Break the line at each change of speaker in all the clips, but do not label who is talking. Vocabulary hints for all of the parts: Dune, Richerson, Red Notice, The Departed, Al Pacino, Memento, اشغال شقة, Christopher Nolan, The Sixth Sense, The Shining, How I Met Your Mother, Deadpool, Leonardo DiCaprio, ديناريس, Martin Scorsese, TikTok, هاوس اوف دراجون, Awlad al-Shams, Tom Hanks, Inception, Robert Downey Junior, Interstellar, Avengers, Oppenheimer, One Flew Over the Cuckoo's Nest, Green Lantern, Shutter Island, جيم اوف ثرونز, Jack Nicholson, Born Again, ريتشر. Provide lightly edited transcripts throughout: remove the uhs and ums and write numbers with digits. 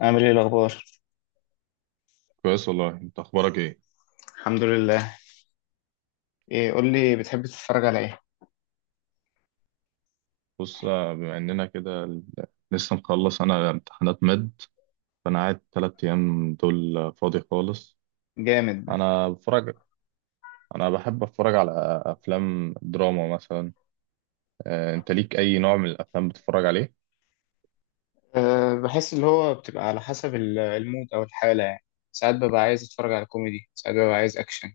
عامل ايه الاخبار؟
كويس والله، انت اخبارك ايه؟
الحمد لله. ايه، قول لي، بتحب تتفرج على ايه؟
بص، بما اننا كده لسه مخلص انا امتحانات مد. فانا قاعد 3 ايام دول، فاضي خالص.
جامد.
انا بتفرج، انا بحب اتفرج على افلام دراما مثلا. انت ليك اي نوع من الافلام بتتفرج عليه؟
أه، بحس اللي هو بتبقى على حسب المود او الحاله، يعني ساعات ببقى عايز اتفرج على كوميدي، ساعات ببقى عايز اكشن،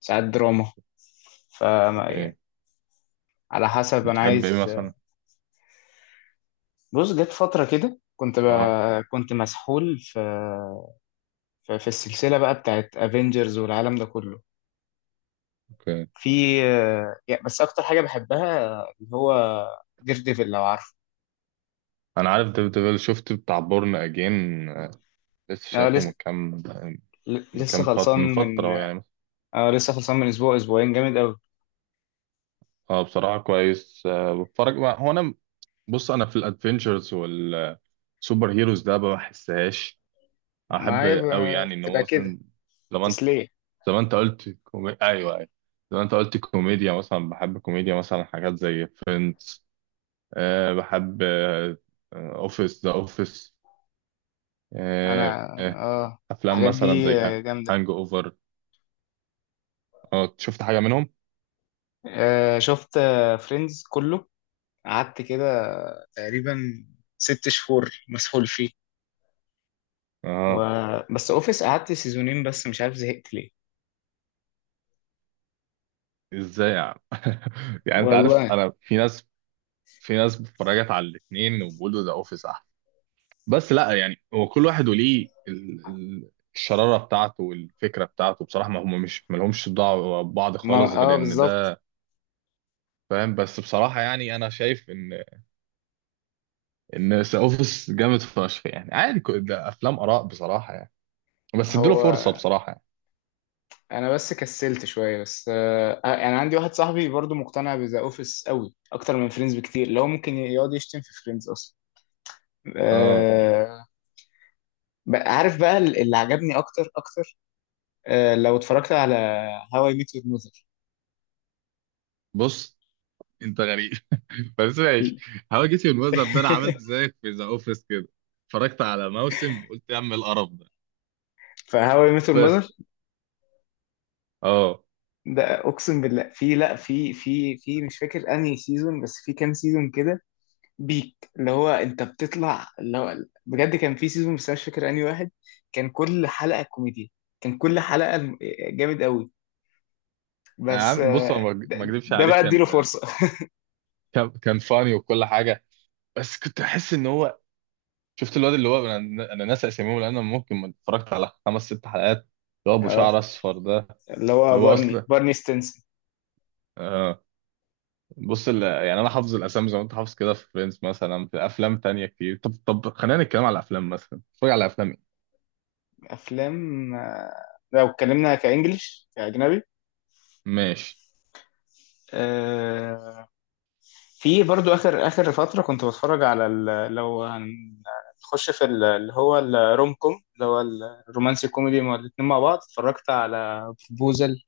ساعات دراما. ف
اوكي،
يعني على حسب انا
بتحب ايه
عايز.
مثلا؟
بص، جت فتره كده كنت
اه،
كنت مسحول في في السلسله بقى بتاعت افنجرز والعالم ده كله.
اوكي.
في يعني بس اكتر حاجه بحبها اللي هو دير ديفل، لو عارفه.
انا عارف ديفيد ديفل، شفت بتاع بورن اجين. لسه
أنا
شايفه من كام،
لسه خلصان
من
من...
فتره يعني.
اه لسه خلصان من اسبوع، اسبوعين. جامد قوي.
اه بصراحه كويس. بتفرج هو انا. بص انا في الادفنتشرز سوبر هيروز ده ما بحسهاش
ما
احب
هي
قوي يعني ان هو
بتبقى كده
مثلا. زمان،
تسلية.
ايوه، ايوه، زمان انت قلت كوميديا مثلا، بحب كوميديا مثلا، حاجات زي فريندز. أه بحب اوفيس، ذا اوفيس.
انا
أه آه،
اه،
افلام
الحاجات
مثلا
دي
زي
جامدة.
هانج اوفر. اه، شفت حاجه منهم؟
آه شفت فريندز كله، قعدت كده تقريبا ست شهور مسحول فيه. و...
اه،
بس اوفيس قعدت سيزونين بس، مش عارف زهقت ليه.
ازاي يعني؟ يعني انت
والله،
عارف، انا في ناس، في ناس اتفرجت على الاثنين وبيقولوا ذا اوفيس، بس لا. يعني هو كل واحد وليه الشرارة بتاعته والفكرة بتاعته بصراحة، ما هم مش ما لهمش دعوة ببعض
ما
خالص غير
اه
ان
بالظبط.
ده. فاهم؟ بس بصراحة يعني انا شايف ان ذا اوفيس جامد فشخ يعني عادي، ده افلام اراء بصراحة يعني. بس اديله
هو
فرصة بصراحة يعني.
انا بس كسلت شويه، بس آه انا عندي واحد صاحبي برضو مقتنع بذا اوفيس قوي اكتر من فريندز بكتير، لو ممكن يقعد يشتم في فريندز اصلا.
اه،
آه. عارف بقى اللي عجبني اكتر، آه، لو اتفرجت على هاو اي ميت يور ماذر.
بص. انت غريب بس ماشي. هواجسي الوزر ده، انا عملت زيك في ذا اوفيس كده. اتفرجت على موسم وقلت يا عم القرف ده.
فهاو اي ميت يور ماذر
بس. اه،
ده اقسم بالله في لا في مش فاكر انهي سيزون، بس في كام سيزون كده بيك اللي هو انت بتطلع، اللي هو بجد كان في سيزون، بس أنا مش فاكر انهي واحد. كان كل حلقه كوميديا، كان كل حلقه جامد قوي.
يا
بس
عم بص، انا
آه،
ما ما اكذبش
ده
عليك،
بقى اديله
كان
فرصه.
كان فاني وكل حاجه. بس كنت احس ان هو، شفت الواد اللي هو، انا ناسي اساميهم لان انا ممكن ما اتفرجت على خمس ست حلقات، اللي هو ابو
آه،
شعر اصفر ده.
اللي هو
اللي هو اصلا،
بارني ستينسون.
آه بص، يعني انا حافظ الاسامي زي ما انت حافظ كده في فريندز مثلا. في افلام تانية كتير، طب خلينا نتكلم على الافلام. مثلا اتفرج على افلام ايه؟
افلام آه، لو اتكلمنا كانجلش كاجنبي،
ماشي.
آه، في برضو اخر اخر فتره كنت بتفرج على لو هنخش في اللي هو الروم كوم، اللي هو الرومانسي كوميدي مع الاتنين مع بعض. اتفرجت على بروبوزل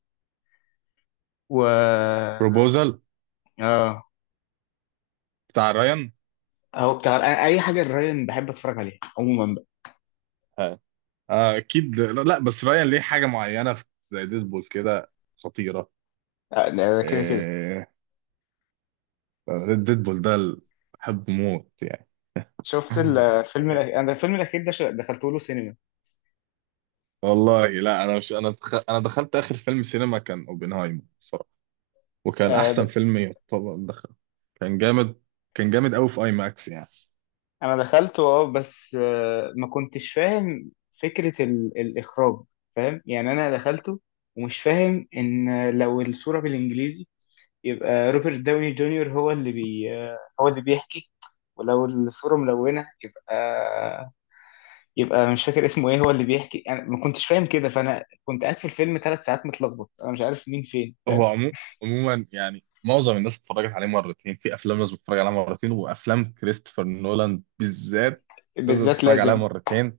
و...
بروبوزال
اه.
بتاع رايان.
هو بتاع، أنا اي حاجه الراين بحب اتفرج عليها عموما بقى.
آه. آه، اكيد. لا لا، بس رايان ليه حاجه معينه زي ديدبول كده. خطيره.
آه، ده كده.
آه، ديدبول ده بحبه موت يعني.
شفت الفيلم الأخير. أنا الفيلم الأخير ده دخلته له سينما.
والله لا، انا مش انا دخ... انا دخلت اخر فيلم سينما كان اوبنهايمر الصراحه. وكان
آه،
احسن فيلم يعتبر دخل. كان جامد. كان جامد قوي في اي ماكس يعني.
انا دخلت اه، بس آه، ما كنتش فاهم فكرة الاخراج. فاهم، يعني انا دخلته ومش فاهم ان لو الصورة بالانجليزي يبقى روبرت داوني جونيور هو اللي آه، هو اللي بيحكي، ولو الصورة ملونة يبقى مش فاكر اسمه ايه هو اللي بيحكي. انا ما كنتش فاهم كده، فانا كنت قاعد في الفيلم ثلاث ساعات متلخبط، انا مش عارف مين فين، فاهم؟
هو عمو... عموما يعني معظم الناس اتفرجت عليه مرتين. في افلام لازم تتفرج عليها مرتين، وافلام كريستوفر نولان بالذات لازم
بالذات
تتفرج عليها
لازم.
مرتين.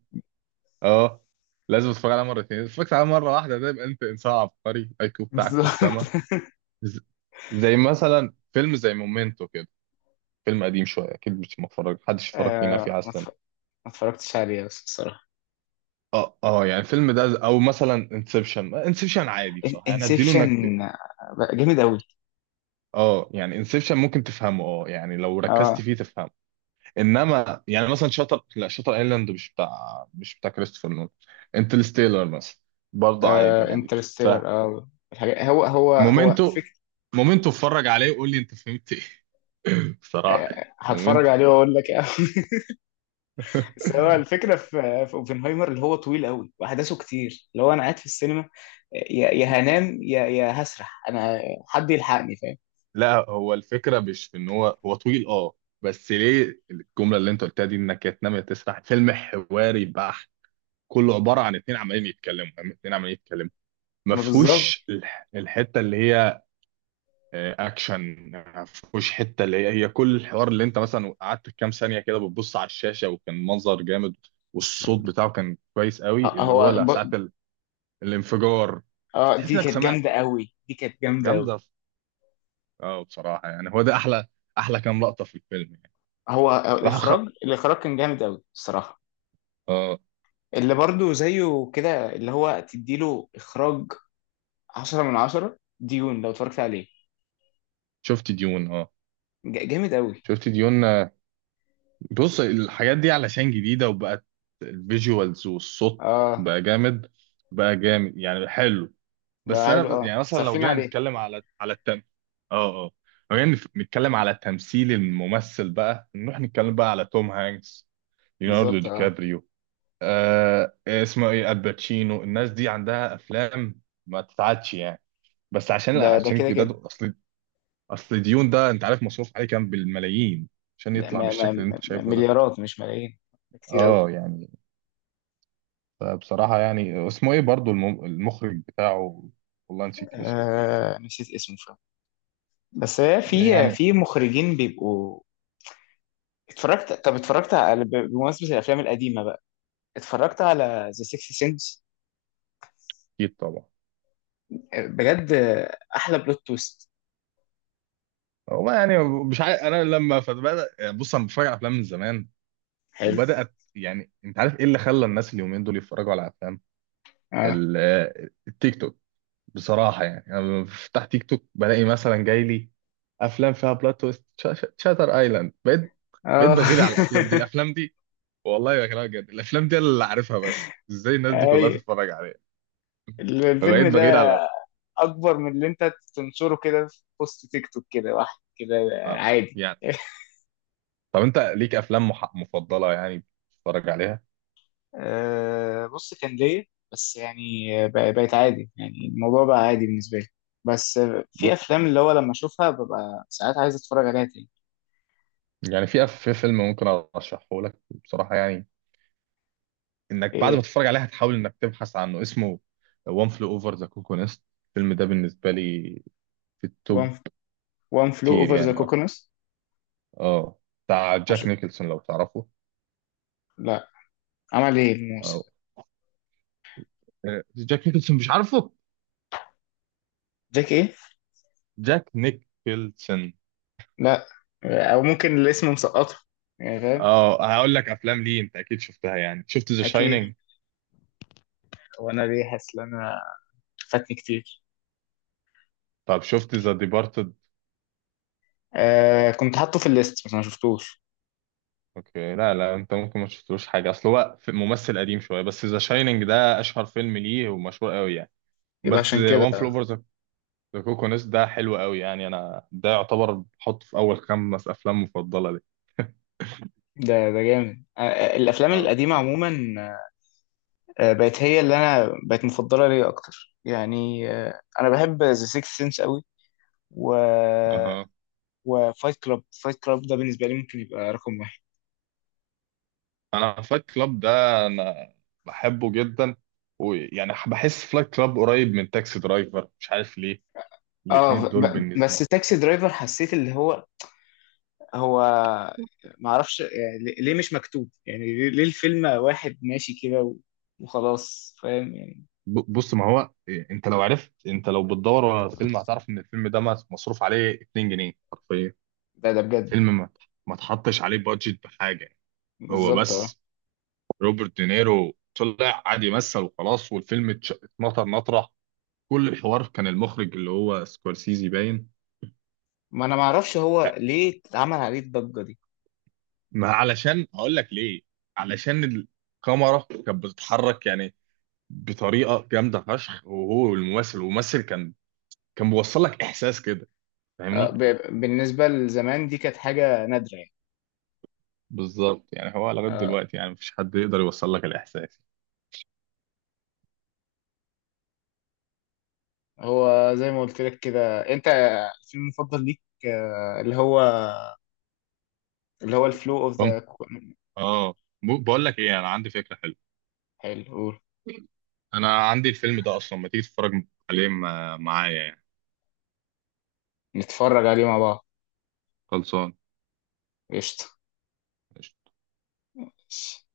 اه، لازم تتفرج عليها مرتين. اتفرجت عليها مره واحده ده يبقى انت انسان عبقري، الاي كيو بتاعك في السما.
بالظبط.
ز- زي مثلا فيلم زي مومنتو كده. فيلم قديم شويه، اكيد مش متفرج محدش اتفرج فينا فيه على
آه،
السنه.
ما اتفرجتش عليه بس، الصراحة
اه يعني الفيلم ده، او مثلا انسبشن. انسبشن عادي بصراحه يعني، اديله
انسبشن
انك.
جامد قوي.
اه يعني انسبشن ممكن تفهمه، اه يعني لو ركزت
اه
فيه تفهمه. انما يعني مثلا شاتر، لا، شاتر ايلاند مش بتاع، مش بتاع كريستوفر نولان. انترستيلر مثلا برضه عادي يعني تتفهم.
انترستيلر اه، الحاجات. هو
مومنتو، مومنتو اتفرج عليه وقول لي انت فهمت ايه. بصراحه يعني،
آه، هتفرج
مومنتو.
عليه واقول لك. آه. بس هو الفكره في اوبنهايمر اللي هو طويل قوي واحداثه كتير، اللي هو انا قاعد في السينما آه، يا هنام يا هسرح انا، حد يلحقني، فاهم؟
لا، هو الفكرة مش في ان هو طويل اه. بس ليه الجملة اللي انت قلتها دي انك يا تنام يا تسرح؟ فيلم حواري بحت، كله عبارة عن اتنين عمالين يتكلموا ما
ما بالظبط.
فيهوش الحتة اللي هي اكشن. ما فيهوش حتة اللي هي كل الحوار. اللي انت مثلا قعدت كام ثانية كده بتبص على الشاشة وكان منظر جامد. والصوت بتاعه كان كويس قوي،
آه،
اللي هو لا ساعة الانفجار،
اه
تحس
دي
انك
كانت
سمعت.
جامده قوي، دي كانت جامده قوي.
جامدة. اه بصراحة يعني هو ده احلى، احلى كام لقطة في الفيلم يعني.
هو آه،
راحوا.
الاخراج، الاخراج كان جامد قوي الصراحه.
اه،
اللي برضو زيه كده اللي هو تديله اخراج عشرة من عشرة ديون، لو اتفرجت عليه.
شفت ديون. اه،
جامد قوي.
شفت ديون آه، بص الحاجات دي علشان جديدة، وبقت الفيجوالز والصوت
اه
بقى جامد بقى جامد يعني حلو. بس
بقى حلو
انا
اه،
يعني مثلا لو
صارفين
جينا
عليه
نتكلم على التم، اه اه لو جينا نتكلم على تمثيل الممثل. بقى نروح نتكلم بقى على توم هانكس، ليوناردو
بالظبط.
دي
اه
كابريو. اسمه ايه، الباتشينو. الناس دي عندها افلام ما تتعادش يعني. بس عشان
ده
عشان
كده.
جداد. اصل ديون ده، انت عارف مصروف عليه كام؟ بالملايين. عشان
ده
يطلع
ما
بالشكل اللي انت شايفه ده.
مليارات مش ملايين، كتير قوي.
اه يعني، بصراحة يعني اسمه ايه برضو المخرج بتاعه. والله نسيت اسمه.
آه نسيت اسمه فعلا، بس هي
يعني
في مخرجين بيبقوا. اتفرجت، طب اتفرجت على بمناسبة الافلام القديمة بقى، اتفرجت على ذا سيكس سنس،
اكيد طبعا.
بجد آه، احلى بلوت تويست.
هو يعني مش عارف، انا لما فبدأ، بص انا بتفرج على افلام من زمان.
حلو.
وبدأت يعني، انت عارف ايه اللي خلى الناس اليومين دول يتفرجوا على افلام؟
اه
التيك توك. بصراحة يعني انا بفتح تيك توك بلاقي مثلا جاي لي افلام فيها بلوت تويست، شاتر ايلاند. بقيت
اه.
بغير على الافلام دي، الافلام دي. والله بكلمك جد، الافلام دي أنا اللي عارفها، بس ازاي الناس دي
اي
كلها تتفرج عليها؟
الفيلم
فبقيت بغير
ده
على.
اكبر من اللي انت تنشره كده في بوست تيك توك كده واحد كده،
آه.
عادي.
يعني طب انت ليك افلام مفضله يعني بتتفرج عليها؟
أه، بص كان ليا، بس يعني بقت عادي، يعني الموضوع بقى عادي بالنسبه لي، بس آه، في
بص،
افلام اللي هو لما اشوفها ببقى ساعات عايز اتفرج عليها تاني.
يعني في في فيلم ممكن ارشحه لك بصراحه يعني، انك بعد
ايه؟
ما تتفرج عليه هتحاول انك تبحث عنه. اسمه وان فلو اوفر ذا كوكو نست. الفيلم ده بالنسبه لي في
وان
التوب
وان فلو
تير
اوفر ذا
يعني. اه،
كوكونس.
اه، بتاع جاك نيكلسون لو تعرفه.
لا، عمل ايه
أو.
الموسم؟
جاك نيكلسون مش عارفه؟
جاك ايه؟
جاك نيكلسون.
لا، او ممكن الاسم مسقطه، يعني، فاهم؟
اه، هقول لك افلام ليه انت اكيد شفتها. يعني شفت ذا
اكيد.
شاينينج؟
وانا ليه حاسس ان انا فاتني كتير.
طب شفت ذا ديبارتد؟
آه كنت حاطه في الليست، بس ما شفتوش.
اوكي. لا لا، انت ممكن ما شفتلوش حاجه، اصل هو ممثل قديم شويه، بس ذا شاينينج ده اشهر فيلم ليه ومشهور قوي يعني.
يبقى
بس
عشان كده.
وان فل اوفر ذا كوكونس ده حلو قوي يعني، انا ده يعتبر بحطه في اول 5 افلام مفضله لي.
ده ده جامد، آه، آه، الافلام
اه،
القديمه عموما آه، بقت هي اللي انا بقت مفضله ليا اكتر، يعني آه، انا بحب ذا سيكس سنس قوي، و...
اها.
وفايت كلاب، فايت كلاب ده بالنسبه لي ممكن يبقى رقم واحد.
انا فلايت كلاب ده انا بحبه جدا، ويعني بحس فلايت كلاب قريب من تاكسي درايفر، مش عارف ليه.
اه
الاتنين دول
بس
بالنسبه.
تاكسي درايفر حسيت اللي هو، هو ما اعرفش يعني ليه، ليه مش مكتوب، يعني ليه ليه الفيلم واحد ماشي كده و... وخلاص، فاهم يعني.
بص، ما هو إيه. انت لو بتدور على الفيلم هتعرف ان الفيلم ده مصروف عليه 2 جنيه حرفيا.
ده ده بجد.
فيلم، ما تحطش عليه بادجت بحاجه. هو
بالظبط اه.
بس، روبرت دينيرو طلع قعد يمثل وخلاص، والفيلم اتنطر نطره. كل الحوار كان المخرج اللي هو سكورسيزي باين.
ما انا ما اعرفش هو ليه اتعمل عليه الضجه دي.
ما علشان هقول لك ليه. علشان الكاميرا كانت بتتحرك يعني بطريقه جامده فشخ، وهو الممثل. والممثل كان بيوصل لك احساس كده،
آه،
فاهمني؟
بالنسبة لزمان دي كانت حاجة نادرة يعني.
بالظبط يعني، هو لغايه
آه،
دلوقتي يعني مفيش حد يقدر يوصل لك الاحساس.
هو زي ما قلت لك كده، انت الفيلم المفضل ليك آه، اللي هو اللي هو الفلو اوف ذا.
فاهم. اه، بقول لك ايه، انا عندي فكره حلوه.
حلو، قول.
انا عندي الفيلم ده اصلا، ما تيجي تتفرج عليه معايا يعني؟
نتفرج عليه مع بعض.
خلصان.
قشطة.